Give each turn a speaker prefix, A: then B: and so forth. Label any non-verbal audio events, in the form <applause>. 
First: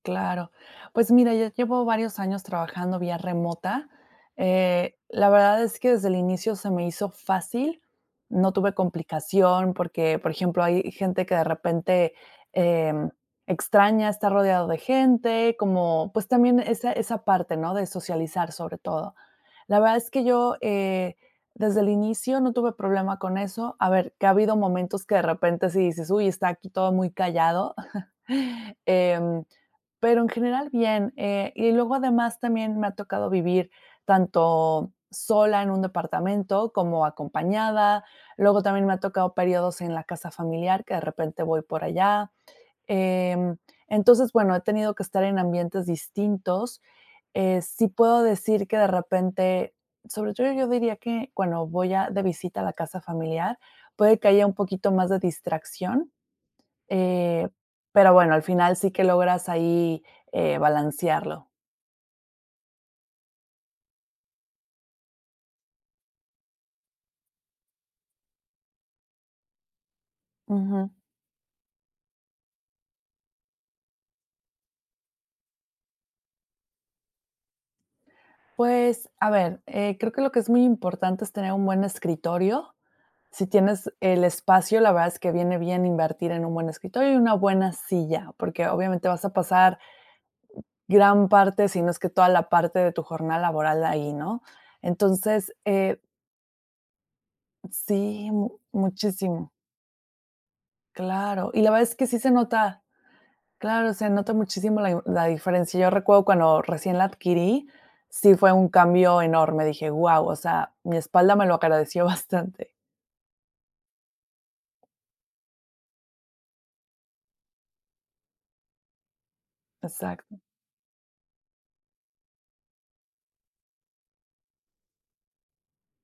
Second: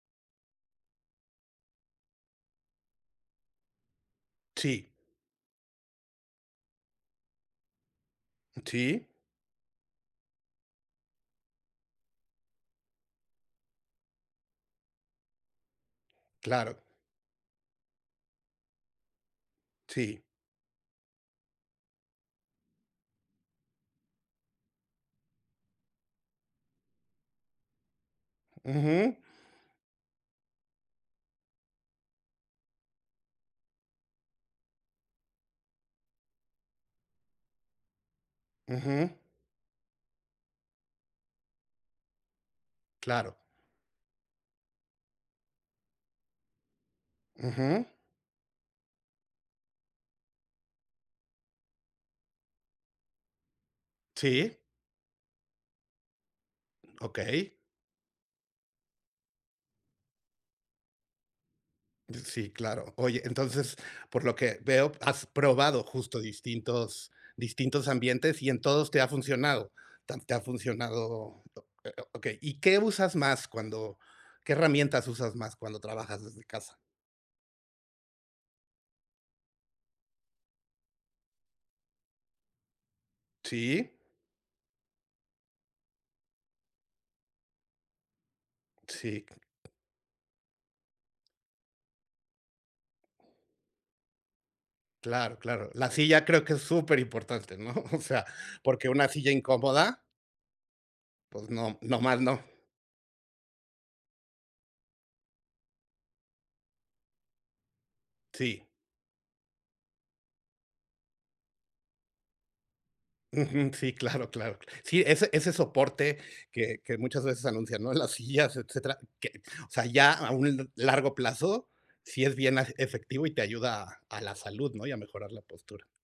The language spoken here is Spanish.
A: Claro. Pues mira, ya llevo varios años trabajando vía remota,
B: Sí.
A: eh, la verdad es que desde el inicio se me hizo fácil, no tuve
B: ¿Sí?
A: complicación, porque, por ejemplo, hay gente que de repente, eh, extraña estar rodeado de gente, como pues, también
B: Claro.
A: esa esa parte, ¿no?, de socializar sobre todo. La verdad es que
B: Sí.
A: yo, eh, desde el inicio no tuve problema con eso. A ver, que ha habido momentos que de repente, sí dices: "Uy, está aquí todo muy callado". <chuckles>
B: Ujú.
A: Em, pero en general, bien. Eh, y luego, además también me ha tocado vivir tanto sola en un departamento, como acompañada, luego también me ha
B: Ujú.
A: tocado periodos en la casa familiar, que de repente voy por allá.
B: Claro.
A: Em, entonces, bueno, he tenido que estar en ambientes distintos, eh,
B: Ujú.
A: sí puedo decir que de repente sobre todo, yo diría que cuando voy a de visita a la casa familiar, puede que haya un
B: Sí.
A: poquito más de distracción, eh,
B: Okey.
A: pero bueno, al final, sí que logras ahí, eh, balancearlo.
B: Sí, claro. Oye, entonces, por lo que veo has probado justo, distintos distintos ambientes y en todos te ha funcionado. Tan te ha
A: Ujú.
B: funcionado oh, eh, oh, okey, ¿y qué usas más cuando qué herramientas usas más cuando trabajas desde casa?
A: Pues a ver, eh, creo que lo que es muy importante es tener un buen escritorio, si
B: Sí.
A: tienes el espacio, la verdad es que viene bien invertir en un buen escritorio y una buena silla, porque obviamente vas
B: Sí.
A: a pasar gran parte, si no es que toda la parte de tu jornada laboral ahí, ¿no?
B: Claro,
A: Entonces,
B: claro. La
A: eh
B: silla creo que es superimportante, ¿no? O sea,
A: Sí, mu
B: porque una silla
A: muchísimo.
B: incómoda pues
A: Claro, y la
B: no,
A: verdad es que
B: nomás
A: sí se
B: no.
A: nota claro, se nota muchísimo la i la diferencia. Yo recuerdo cuando recién la adquirí, sí fue
B: Sí.
A: un cambio enorme, dije: "Guau". O sea, mi espalda me lo agradeció bastante.
B: Ujú, sí, claro, claro. Sí, ese ese soporte que que muchas veces anuncian, ¿no?, las sillas, etcétera, que o sea, ya a
A: Exacto.
B: un largo plazo sí es bien afe efectivo y te ayuda a la salud, ¿no?, y a mejorar la postura.